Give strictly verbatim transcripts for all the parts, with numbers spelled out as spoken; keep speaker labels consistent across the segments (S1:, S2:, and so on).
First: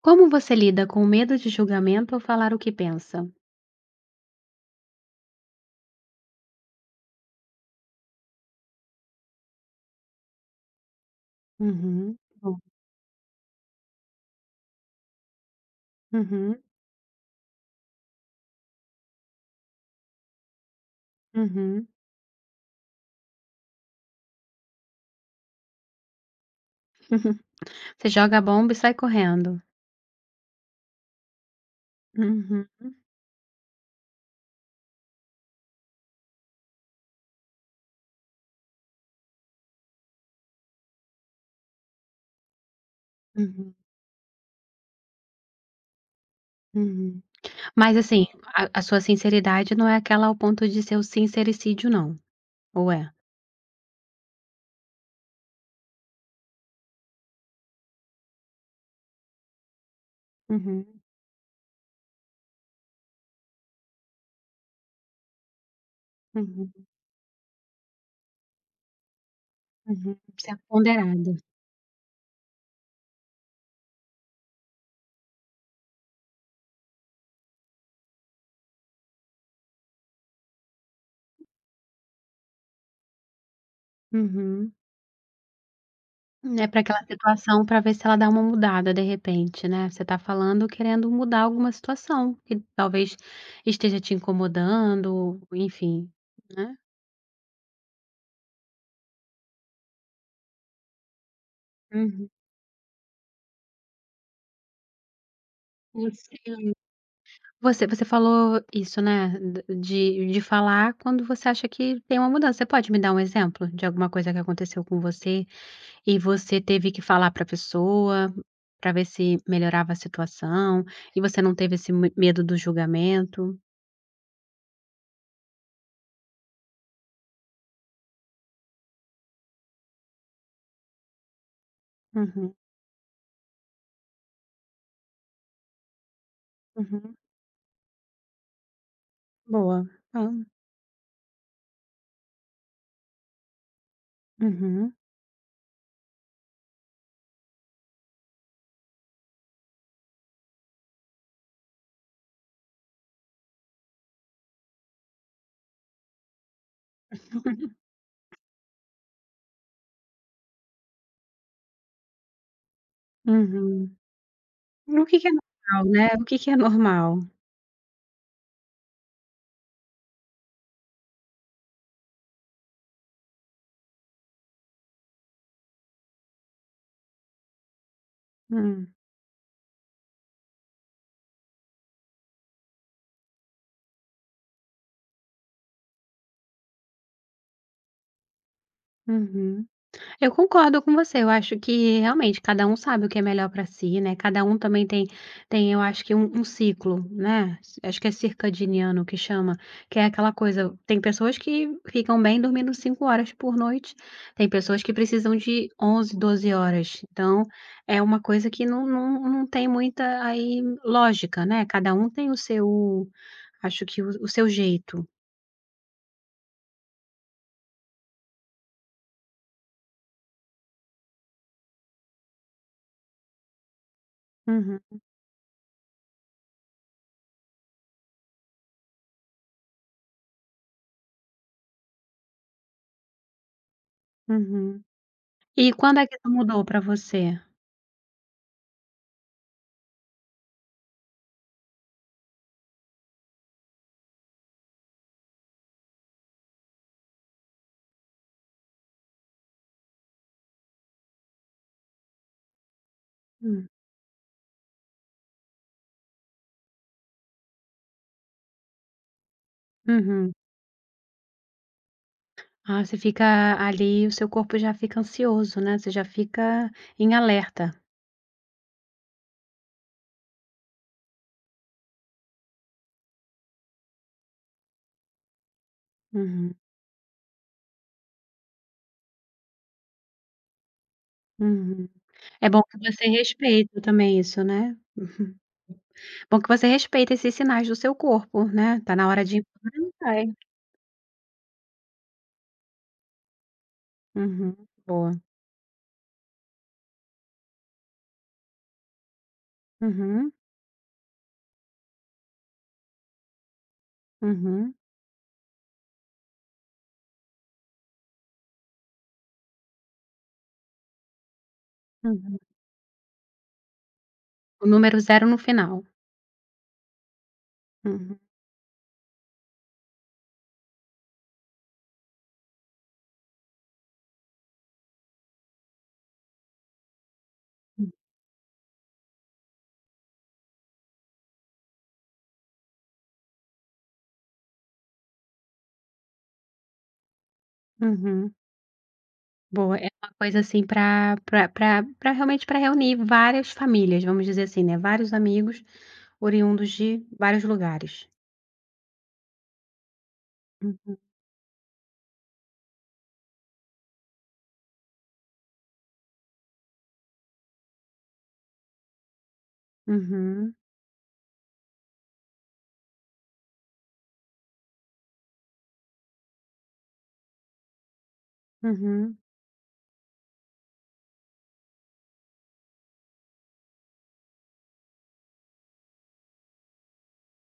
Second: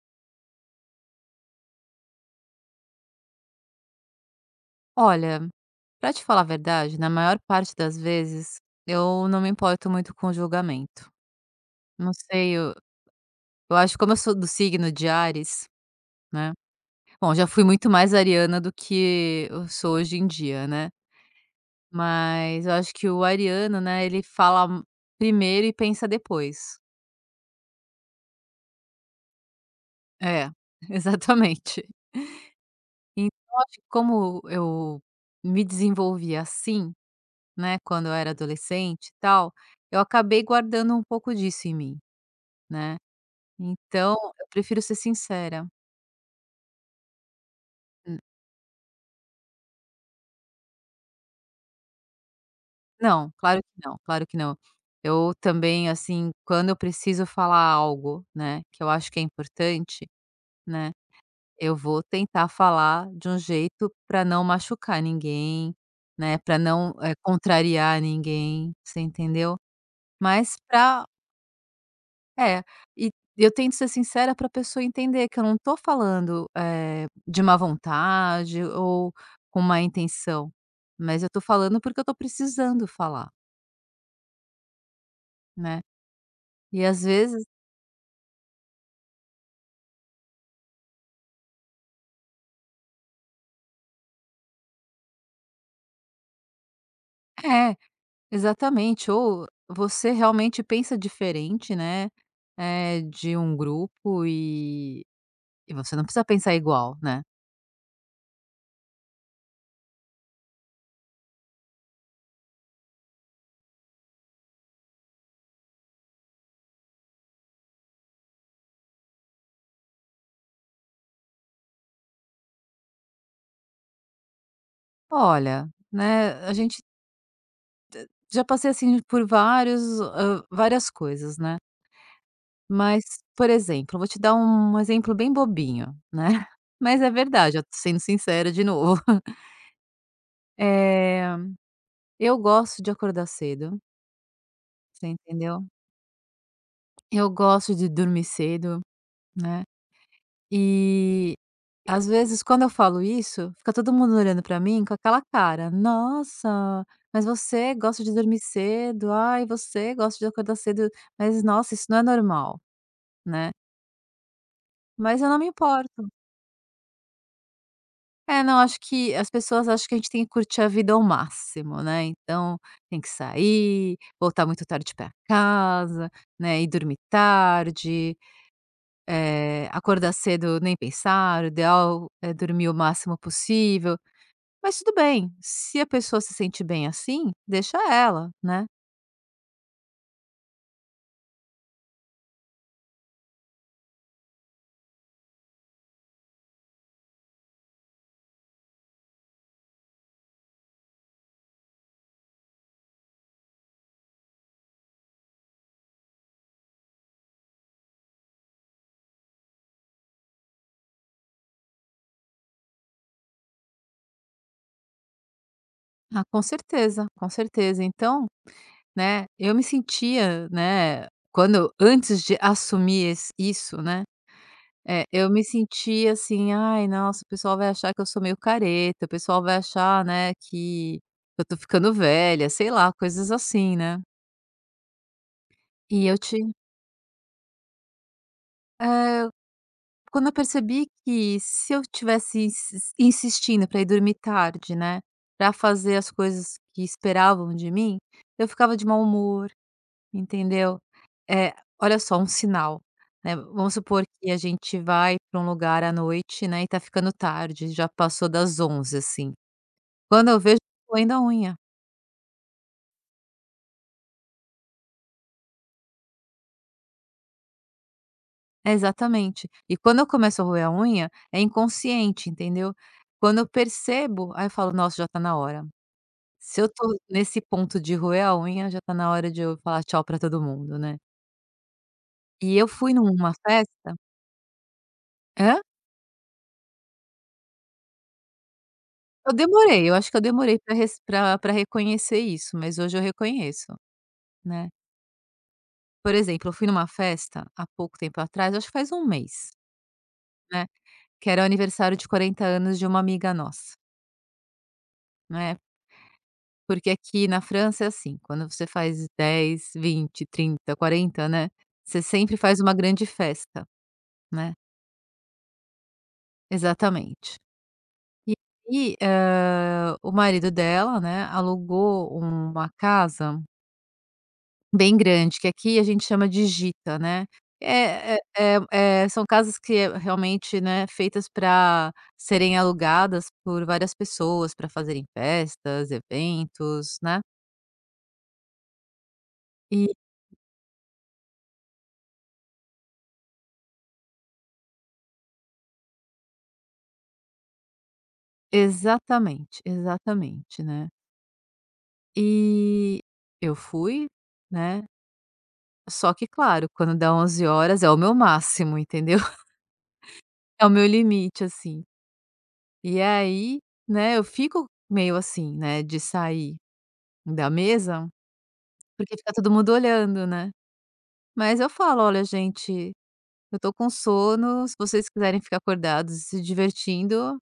S1: Como você lida com o medo de julgamento ou falar o que pensa?
S2: Olha, pra te falar a verdade, na maior parte das vezes, eu não me importo muito com o julgamento. Não
S1: Uhum,
S2: sei,
S1: bom.
S2: eu, eu acho que como eu sou do signo de Ares, né?
S1: Uhum,
S2: Bom, já fui muito mais ariana do que eu sou hoje em dia, né?
S1: uhum.
S2: Mas eu acho que o ariano, né, ele fala m- primeiro e pensa depois.
S1: Você joga a bomba e sai correndo.
S2: É, exatamente.
S1: Uhum,
S2: Então, acho que como eu me desenvolvi assim, né, quando eu era adolescente e tal, eu acabei guardando um pouco disso em mim, né?
S1: uhum,
S2: Então, eu prefiro ser sincera.
S1: uhum. Mas
S2: N
S1: assim, a a sua sinceridade não é aquela ao ponto de ser o sincericídio não, ou é?
S2: não, claro que não, claro que não. Eu também, assim, quando eu preciso falar algo, né, que eu acho que é importante,
S1: Uhum,
S2: né, eu vou tentar falar de um jeito para não machucar ninguém, né, para
S1: uhum,
S2: não, eh, contrariar ninguém, você entendeu?
S1: uhum. Você é
S2: Mas para
S1: ponderada.
S2: É, e eu tento ser sincera para a pessoa entender que eu não tô falando, eh, de má vontade ou com má intenção, mas eu tô falando porque eu tô precisando falar,
S1: Uhum.
S2: né.
S1: É, para
S2: E às
S1: aquela
S2: vezes
S1: situação, para ver se ela dá uma mudada de repente, né. Você tá falando querendo mudar alguma situação que talvez esteja te incomodando, enfim, né.
S2: é, exatamente, ou você realmente pensa diferente, né,
S1: Uhum.
S2: eh, de um grupo e e você não precisa pensar
S1: Sim.
S2: igual, né.
S1: Você você falou isso, né, de de falar quando você acha que tem uma mudança. Você pode me dar um exemplo de alguma coisa que aconteceu com você e você teve que falar pra pessoa, para ver se melhorava a situação, e você não teve esse me medo do julgamento?
S2: "Olha, né, a gente já passei assim por vários hã, várias coisas, né".
S1: Uhum,
S2: Mas, por exemplo, vou te dar um exemplo bem bobinho, né, mas é
S1: uhum.
S2: verdade, eu tô sendo sincera de novo.
S1: Boa. Tá.
S2: Eh, eu gosto de acordar cedo,
S1: Uhum.
S2: você entendeu? Eu gosto de dormir cedo, né, e às vezes quando eu falo isso, fica todo mundo olhando pra mim com aquela cara: "Nossa, mas você gosta de dormir cedo. Ai, você gosta de acordar cedo, mas nossa, isso não é normal", né,
S1: Uhum. O que
S2: mas
S1: que
S2: eu
S1: é
S2: não me
S1: normal,
S2: importo.
S1: né, o que que é normal.
S2: É, não, acho que as pessoas acham que a gente tem que curtir a vida ao máximo, né, então tem que sair, voltar muito tarde pra casa, né, e dormir tarde,
S1: Hum.
S2: eh, acordar cedo nem pensar, o ideal é dormir o máximo possível, mas tudo bem, se a pessoa se sente bem assim, deixa ela, né.
S1: Uhum. Eu concordo com você, eu acho que realmente cada um sabe o que é melhor para si, né, cada um também tem tem eu acho que um um ciclo, né, acho que é circadiano que chama, que é aquela coisa tem pessoas que ficam bem dormindo cinco horas por noite, tem pessoas que precisam de onze, doze horas, então é uma coisa que não não não tem muita aí lógica, né, cada um tem o seu, acho que o o seu jeito.
S2: Ah, com certeza, com certeza. Então, né, eu me sentia, né, quando antes de assumir esse isso, né.
S1: Uhum,
S2: É, eu me senti assim: "Ai, nossa, o pessoal vai achar que eu sou meio careta, o pessoal vai achar, né, que eu tô ficando velha", sei lá, coisas assim, né.
S1: uhum. E quando é
S2: E
S1: que
S2: eu
S1: isso
S2: te,
S1: mudou para você?
S2: eh, quando eu percebi que se eu tivesse insis insistindo para ir dormir tarde, né, para fazer as coisas que esperavam de mim, eu ficava de mau humor, entendeu. É, olha só, um sinal, né,
S1: Hum,
S2: vamos supor que a gente vai para um lugar à noite, né, e tá ficando tarde, já passou das onze, assim. Quando
S1: uhum.
S2: eu vejo, eu tô roendo a unha.
S1: Ah, você fica ali o seu corpo já fica ansioso, né, você já fica em alerta.
S2: É, exatamente. E quando eu começo a roer a unha, é inconsciente, entendeu. Quando eu percebo, aí eu falo: "Nossa, já tá na hora".
S1: Uhum,
S2: Se eu tô nesse ponto de roer a unha, já tá na hora de eu falar tchau pra todo mundo, né.
S1: uhum.
S2: E
S1: É bom
S2: eu
S1: que
S2: fui
S1: você
S2: numa
S1: respeita
S2: festa
S1: também isso, né. Uhum.
S2: hã?
S1: Bom que você respeita esses sinais do seu corpo, né, tá na hora
S2: Eu
S1: de ir embora,
S2: demorei,
S1: não
S2: eu acho que eu
S1: vai.
S2: demorei pra res pra pra reconhecer isso, mas hoje eu reconheço,
S1: Uhum,
S2: né.
S1: boa.
S2: Por exemplo, eu fui numa festa há pouco tempo atrás, acho que faz um mês,
S1: Uhum,
S2: né, que era o aniversário de quarenta anos de uma amiga nossa,
S1: uhum,
S2: né. Porque aqui na França é assim, quando você faz dez, vinte, trinta, quarenta, né, você sempre
S1: uhum.
S2: faz uma grande festa, né.
S1: O número zero no final.
S2: Exatamente.
S1: Uhum,
S2: E aí, hã, o marido dela, né, alugou uma casa bem grande, que aqui a gente chama de Gita, né. É é é é são casas que é realmente, né, feitas para serem alugadas por várias pessoas para fazerem festas, eventos, né.
S1: uhum. Boa,
S2: E
S1: é uma coisa assim para para pra realmente para reunir várias famílias, vamos dizer assim, né, vários amigos oriundos de vários lugares.
S2: exatamente, exatamente, né.
S1: Uhum.
S2: E eu fui, né, só que claro, quando dá onze horas é o meu máximo, entendeu?
S1: Uhum,
S2: É o meu limite, assim. E aí, né, eu fico meio assim, né, de sair da mesa, porque
S1: uhum,
S2: fica todo mundo olhando, né. Mas eu falo: "Olha gente, eu tô com sono, se vocês quiserem ficar acordados e se divertindo,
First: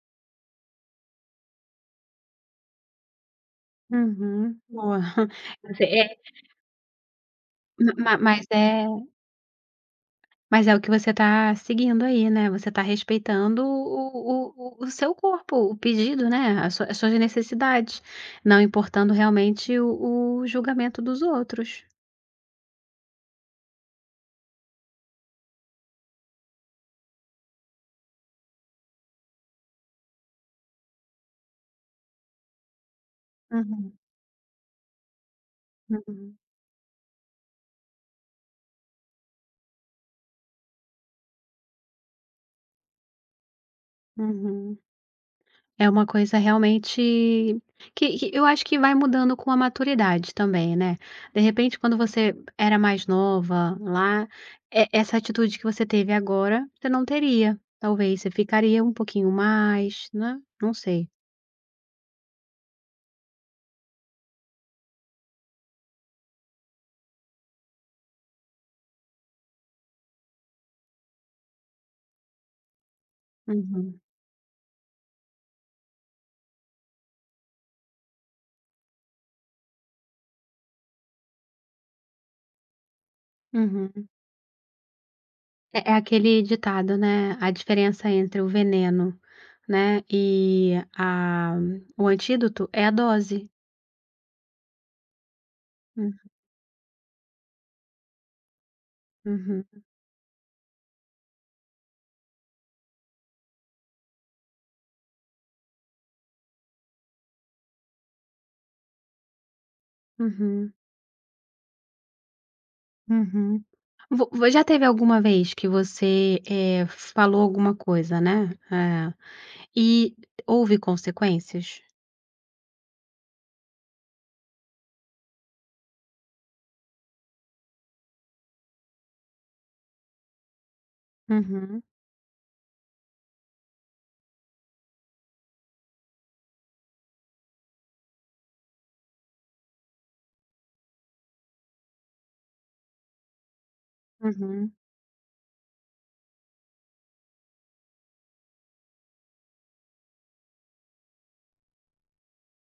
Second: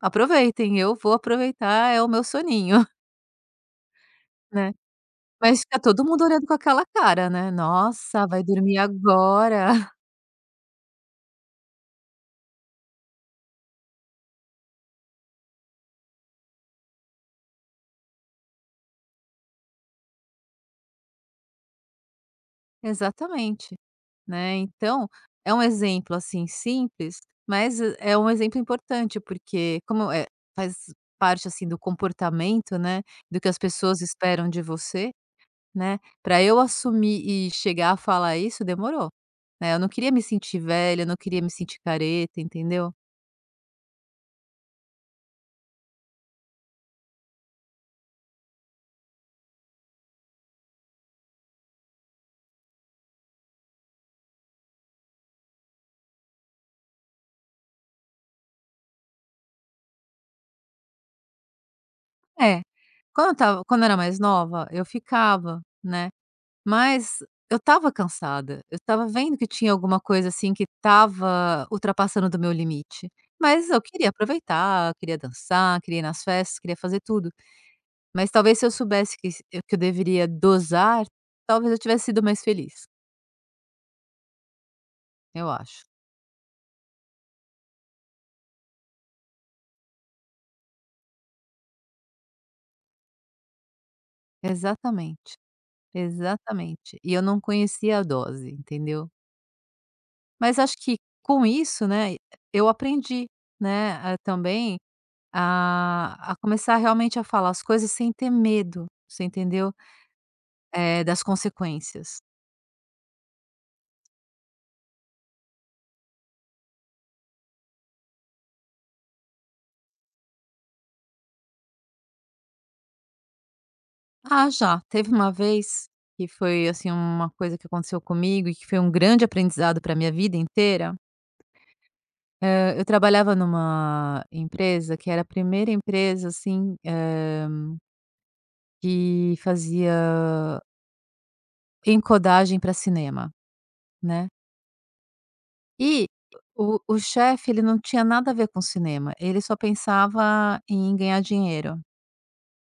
S2: aproveitem, eu vou aproveitar é o meu soninho",
S1: uhum,
S2: né.
S1: boa.
S2: Mas fica
S1: Você
S2: todo
S1: é
S2: mundo olhando com aquela cara, né,
S1: ma
S2: "Nossa, vai
S1: mas
S2: dormir
S1: é
S2: agora".
S1: Mas é o que você está seguindo aí, né, você está respeitando o o o o seu corpo, o pedido, né, a sua, as suas necessidades, não importando realmente o o julgamento dos outros.
S2: Exatamente, né. Então, é um exemplo, assim, simples, mas eh, é um exemplo importante, porque como é faz parte, assim, do comportamento, né, do que as
S1: Uhum,
S2: pessoas esperam de você, né,
S1: uhum,
S2: para eu assumir e chegar a falar isso demorou, né. Eu não queria me sentir velha, eu não queria me sentir careta, entendeu.
S1: uhum. É uma coisa realmente que que eu acho que vai mudando com a maturidade também, né. De repente, quando você era mais nova lá, e essa atitude que você teve agora, você não teria. Talvez você ficaria um pouquinho mais, né, não sei.
S2: É, quando eu estava quando eu era mais nova, eu ficava, né. Mas eu estava cansada, eu estava vendo que tinha alguma coisa, assim, que estava ultrapassando do meu limite, mas eu
S1: Uhum,
S2: queria aproveitar, eu queria dançar, queria ir nas festas, queria fazer tudo, mas talvez se eu soubesse que s que eu deveria dosar, talvez eu tivesse sido mais feliz,
S1: uhum.
S2: eu acho.
S1: É é aquele ditado, né, a diferença entre o veneno, né, e a o antídoto é a dose.
S2: Exatamente,
S1: Hum,
S2: exatamente. E eu não conhecia a dose, entendeu.
S1: uhum,
S2: Mas acho que com isso, né, eu aprendi, né, ah, também A a começar realmente a falar as coisas sem ter medo, você entendeu,
S1: uhum,
S2: eh, das consequências.
S1: uhum. Vo vo Já teve alguma vez que você, eh, falou alguma coisa, né, eh, e houve consequências?
S2: Ah, já, teve uma vez que foi, assim, uma coisa que aconteceu comigo e que foi um grande aprendizado para minha vida inteira,
S1: Uhum,
S2: hã, eu trabalhava numa empresa que era a primeira empresa, assim, hã, que fazia encodagem para cinema, né,
S1: uhum,
S2: e o o chefe ele não tinha nada a ver com cinema, ele só pensava em ganhar dinheiro.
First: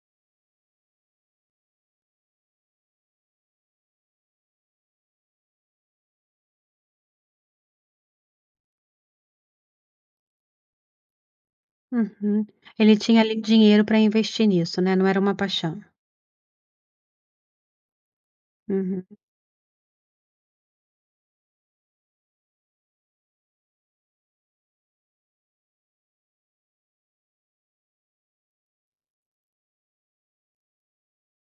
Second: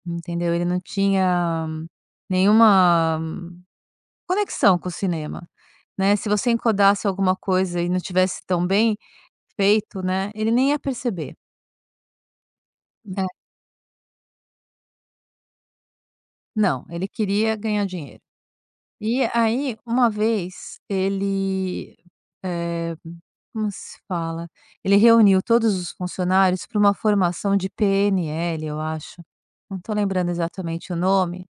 S2: Entendeu? Ele não tinha nenhuma conexão com o cinema, né. Se você encodasse alguma coisa e não tivesse tão bem feito, né, ele nem ia perceber,
S1: uhum. Ele tinha
S2: né.
S1: ali dinheiro para investir nisso, né, não era uma paixão.
S2: Não, ele queria ganhar dinheiro.
S1: Uhum.
S2: E aí, uma vez, ele, eh, como se fala? Ele reuniu todos os funcionários para uma formação de P N L, eu acho. Não estou lembrando exatamente o nome,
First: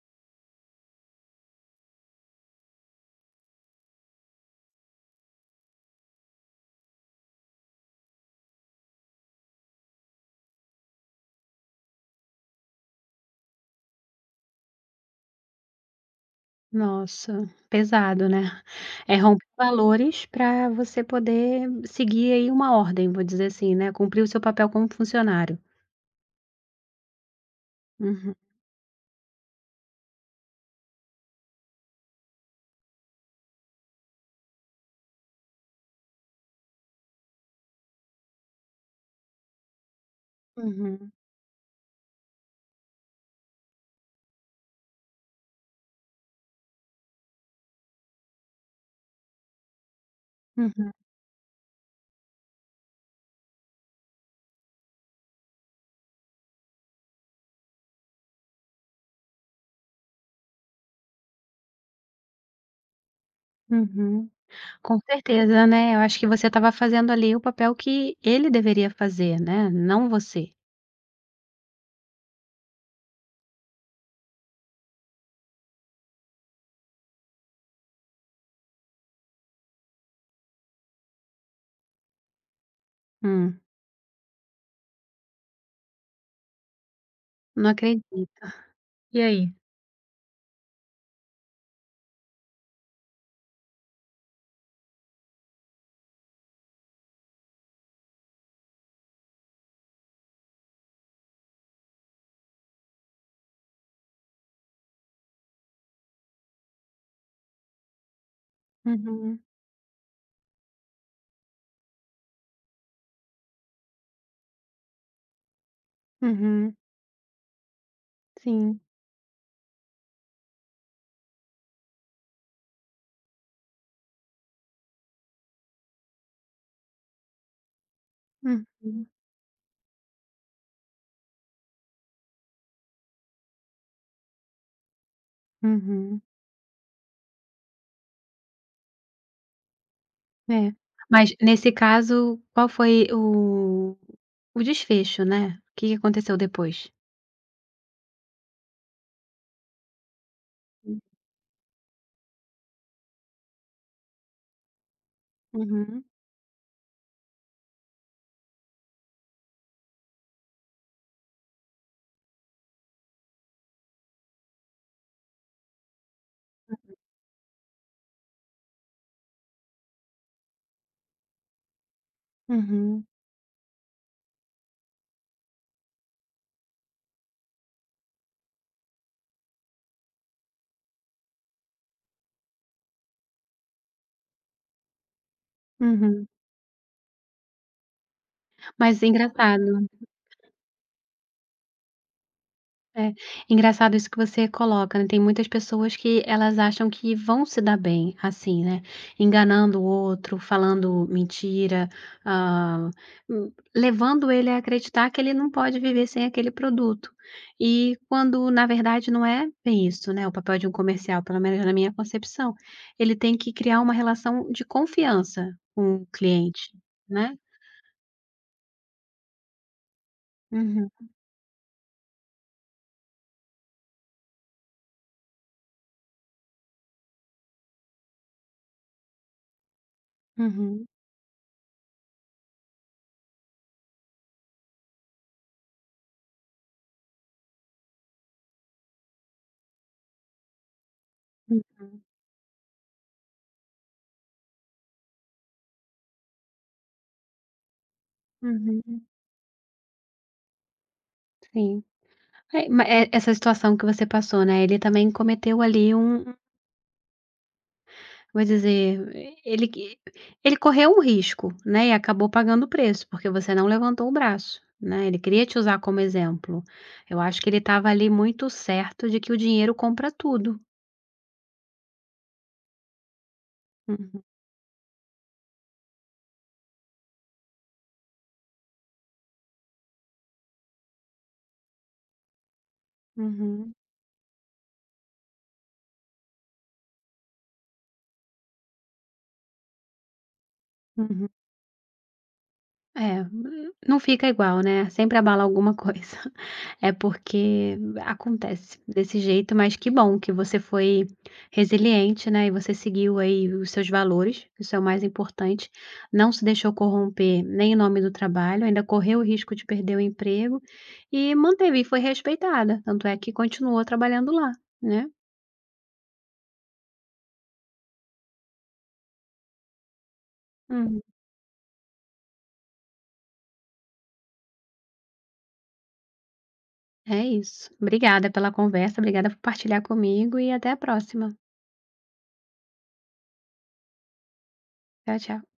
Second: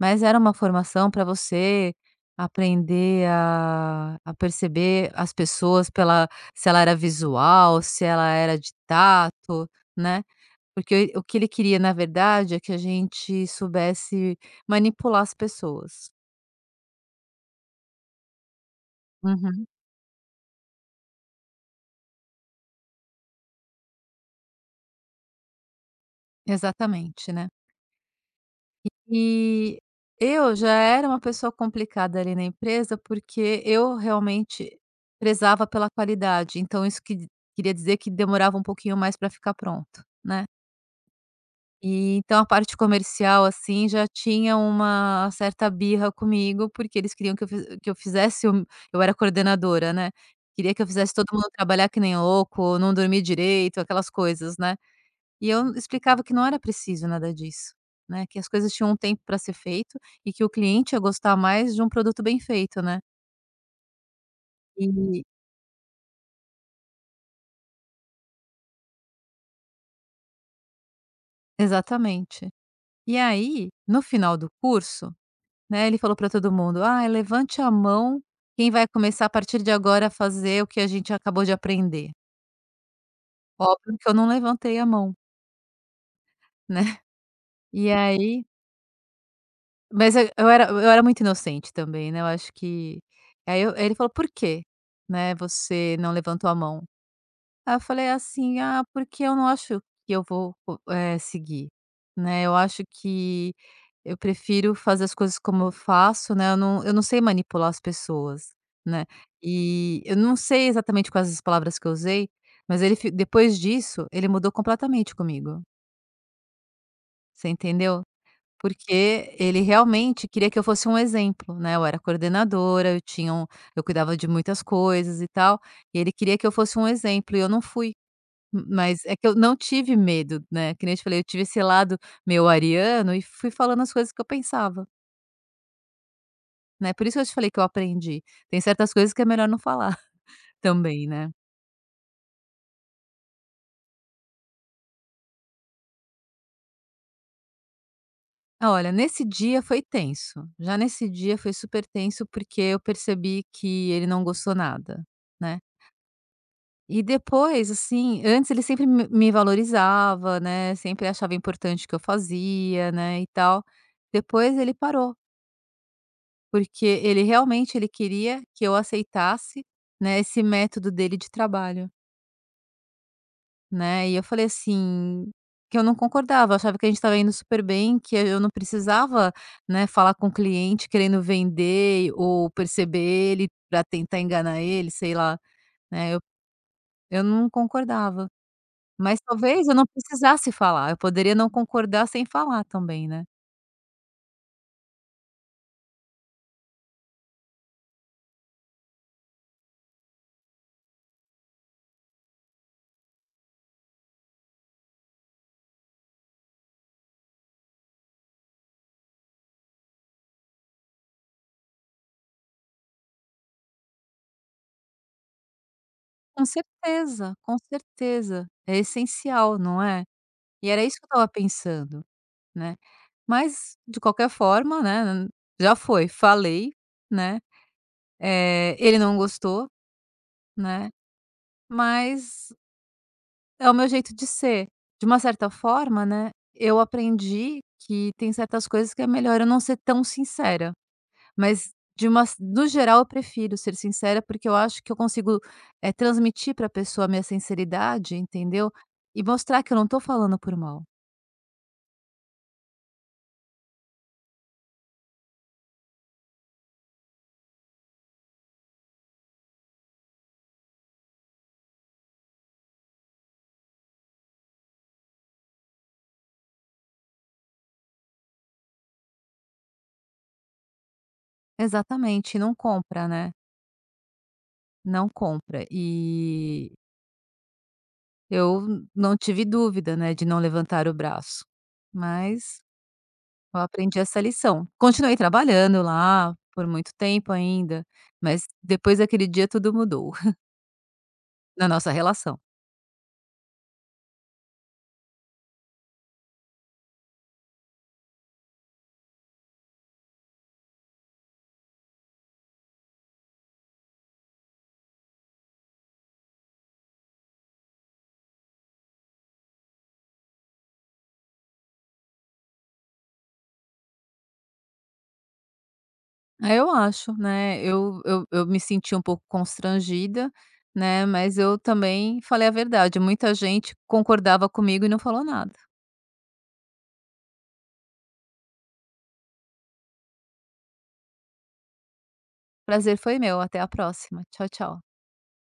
S2: mas era uma formação para você aprender a a perceber as pessoas pela se ela era visual, se ela era de tato, né. Porque o o que ele queria, na verdade, é que a gente soubesse manipular as pessoas.
S1: Nossa, pesado, né. É romper
S2: Uhum.
S1: valores para você poder seguir aí uma ordem, vou dizer assim, né, cumprir o seu papel como funcionário.
S2: Exatamente, né.
S1: Uhum,
S2: E eu já era uma pessoa complicada ali na empresa, porque eu realmente prezava pela qualidade, então isso que queria dizer que demorava um pouquinho mais para ficar pronto, né.
S1: uhum,
S2: E então a parte comercial, assim, já tinha uma certa birra comigo, porque eles queriam que eu fi que eu fizesse o eu era coordenadora, né, queria que eu
S1: uhum,
S2: fizesse todo mundo trabalhar que nem louco, não dormir direito, aquelas coisas, né. E eu explicava que não era preciso nada disso, né, que as coisas tinham um tempo para ser feito e que o cliente ia gostar mais de um produto bem feito, né.
S1: uhum. Com
S2: E
S1: certeza, né, eu acho que você estava fazendo ali o papel que ele deveria fazer, né, não você.
S2: exatamente. E aí, no final do curso, né, ele falou para todo mundo: "Ah, levante a mão quem vai começar a partir de agora a fazer o que a gente acabou de aprender".
S1: Hum,
S2: Óbvio que eu não levantei a mão, né.
S1: não
S2: E
S1: acredito.
S2: aí
S1: E aí?
S2: mas eu eu era eu era muito inocente também, né, eu acho que aí eu aí ele falou: "Por quê, né, você não levantou a mão?". Aí eu falei assim: "Ah, porque eu não acho que eu vou co eh, seguir, né, eu acho que eu prefiro fazer as coisas como eu faço, né, eu não eu não sei manipular as pessoas, né".
S1: Uhum,
S2: E eu não sei exatamente quais as palavras que eu usei, mas ele fi depois disso, ele mudou completamente comigo,
S1: uhum,
S2: você entendeu?
S1: sim,
S2: Porque ele realmente queria que eu fosse um exemplo, né, eu era coordenadora, eu tinha um eu cuidava de muitas coisas e tal, e ele queria que eu fosse um exemplo e eu não fui, mas
S1: uhum,
S2: é que eu não tive medo, né, que nem eu te falei, eu tive esse lado meu ariano e fui falando as coisas que eu pensava,
S1: uhum,
S2: né, por isso que eu te falei que eu aprendi. Tem certas coisas que é melhor não falar
S1: é.
S2: também, né.
S1: Mas nesse caso, qual foi o o desfecho, né, o que que aconteceu depois?
S2: Ah, olha, nesse dia foi tenso, já nesse dia foi super tenso, porque eu percebi que ele não gostou nada, né.
S1: Uhum,
S2: E depois, assim, antes ele sempre me me valorizava, né, sempre achava importante o que eu fazia, né, e tal, depois ele parou. Porque ele realmente ele queria que eu aceitasse, né, esse método dele de trabalho,
S1: uhum,
S2: né. E eu falei assim, que eu não concordava, eu achava que a gente estava indo super bem, que eu não precisava, né, falar com o cliente querendo vender ou perceber ele para tentar enganar ele, sei lá, né, eu
S1: uhum.
S2: eu não concordava.
S1: Mas
S2: Mas talvez eu não
S1: engraçado
S2: precisasse falar, eu poderia não concordar sem falar também,
S1: É,
S2: né.
S1: engraçado isso que você coloca, né, tem muitas pessoas que elas acham que vão se dar bem, assim, né, enganando o outro, falando mentira, ah, hum, levando ele a acreditar que ele não pode viver sem aquele produto. E quando, na verdade, não é bem isso, né, o papel de um comercial, pelo menos na minha concepção. Ele tem que criar uma relação de confiança com o
S2: Com
S1: cliente,
S2: certeza,
S1: né.
S2: com certeza, é essencial, não é. E era
S1: Uhum,
S2: isso que eu estava pensando, né. Mas, de qualquer forma, né, já foi, falei, né, eh, ele não gostou,
S1: uhum,
S2: né, mas é o meu jeito de ser. De uma certa forma, né, eu aprendi que tem certas coisas que é melhor eu não ser tão sincera, mas
S1: uhum,
S2: de uma no geral eu prefiro ser sincera, porque eu acho que eu consigo, eh, transmitir para a pessoa a minha sinceridade, entendeu,
S1: uhum,
S2: e mostrar que eu não tô falando por mal.
S1: sim. É, ma eh, essa situação que você passou, né, ele também cometeu ali um, vou dizer, ele que ele correu um risco, né, e acabou pagando o preço, porque você não levantou o braço, né, ele queria te usar como exemplo. Eu acho que ele estava ali muito certo de que o dinheiro compra tudo.
S2: Exatamente, não compra, né,
S1: Uhum,
S2: não compra. E Eu não tive dúvida, né, de não levantar o braço, mas eu
S1: uhum,
S2: aprendi essa lição. Continuei trabalhando lá por muito tempo ainda, mas depois daquele dia tudo mudou
S1: uhum.
S2: na nossa relação.
S1: É, hum, não fica igual, né, sempre abala alguma coisa. É porque acontece desse jeito, mas que bom que você foi resiliente, né, e você seguiu aí os seus valores, isso é o mais importante. Não se deixou corromper nem em nome do trabalho, ainda correu o risco de perder o emprego e manteve e foi respeitada, tanto é que continuou trabalhando lá, né.
S2: Ah, eu acho, né, eu eu eu me senti um pouco constrangida,
S1: Uhum.
S2: né, mas eu também falei a verdade, muita gente concordava comigo e não falou nada.
S1: É isso. Obrigada pela conversa, obrigada por partilhar comigo e até a próxima.
S2: Prazer foi meu, até a próxima. Tchau, tchau.
S1: Tchau, tchau.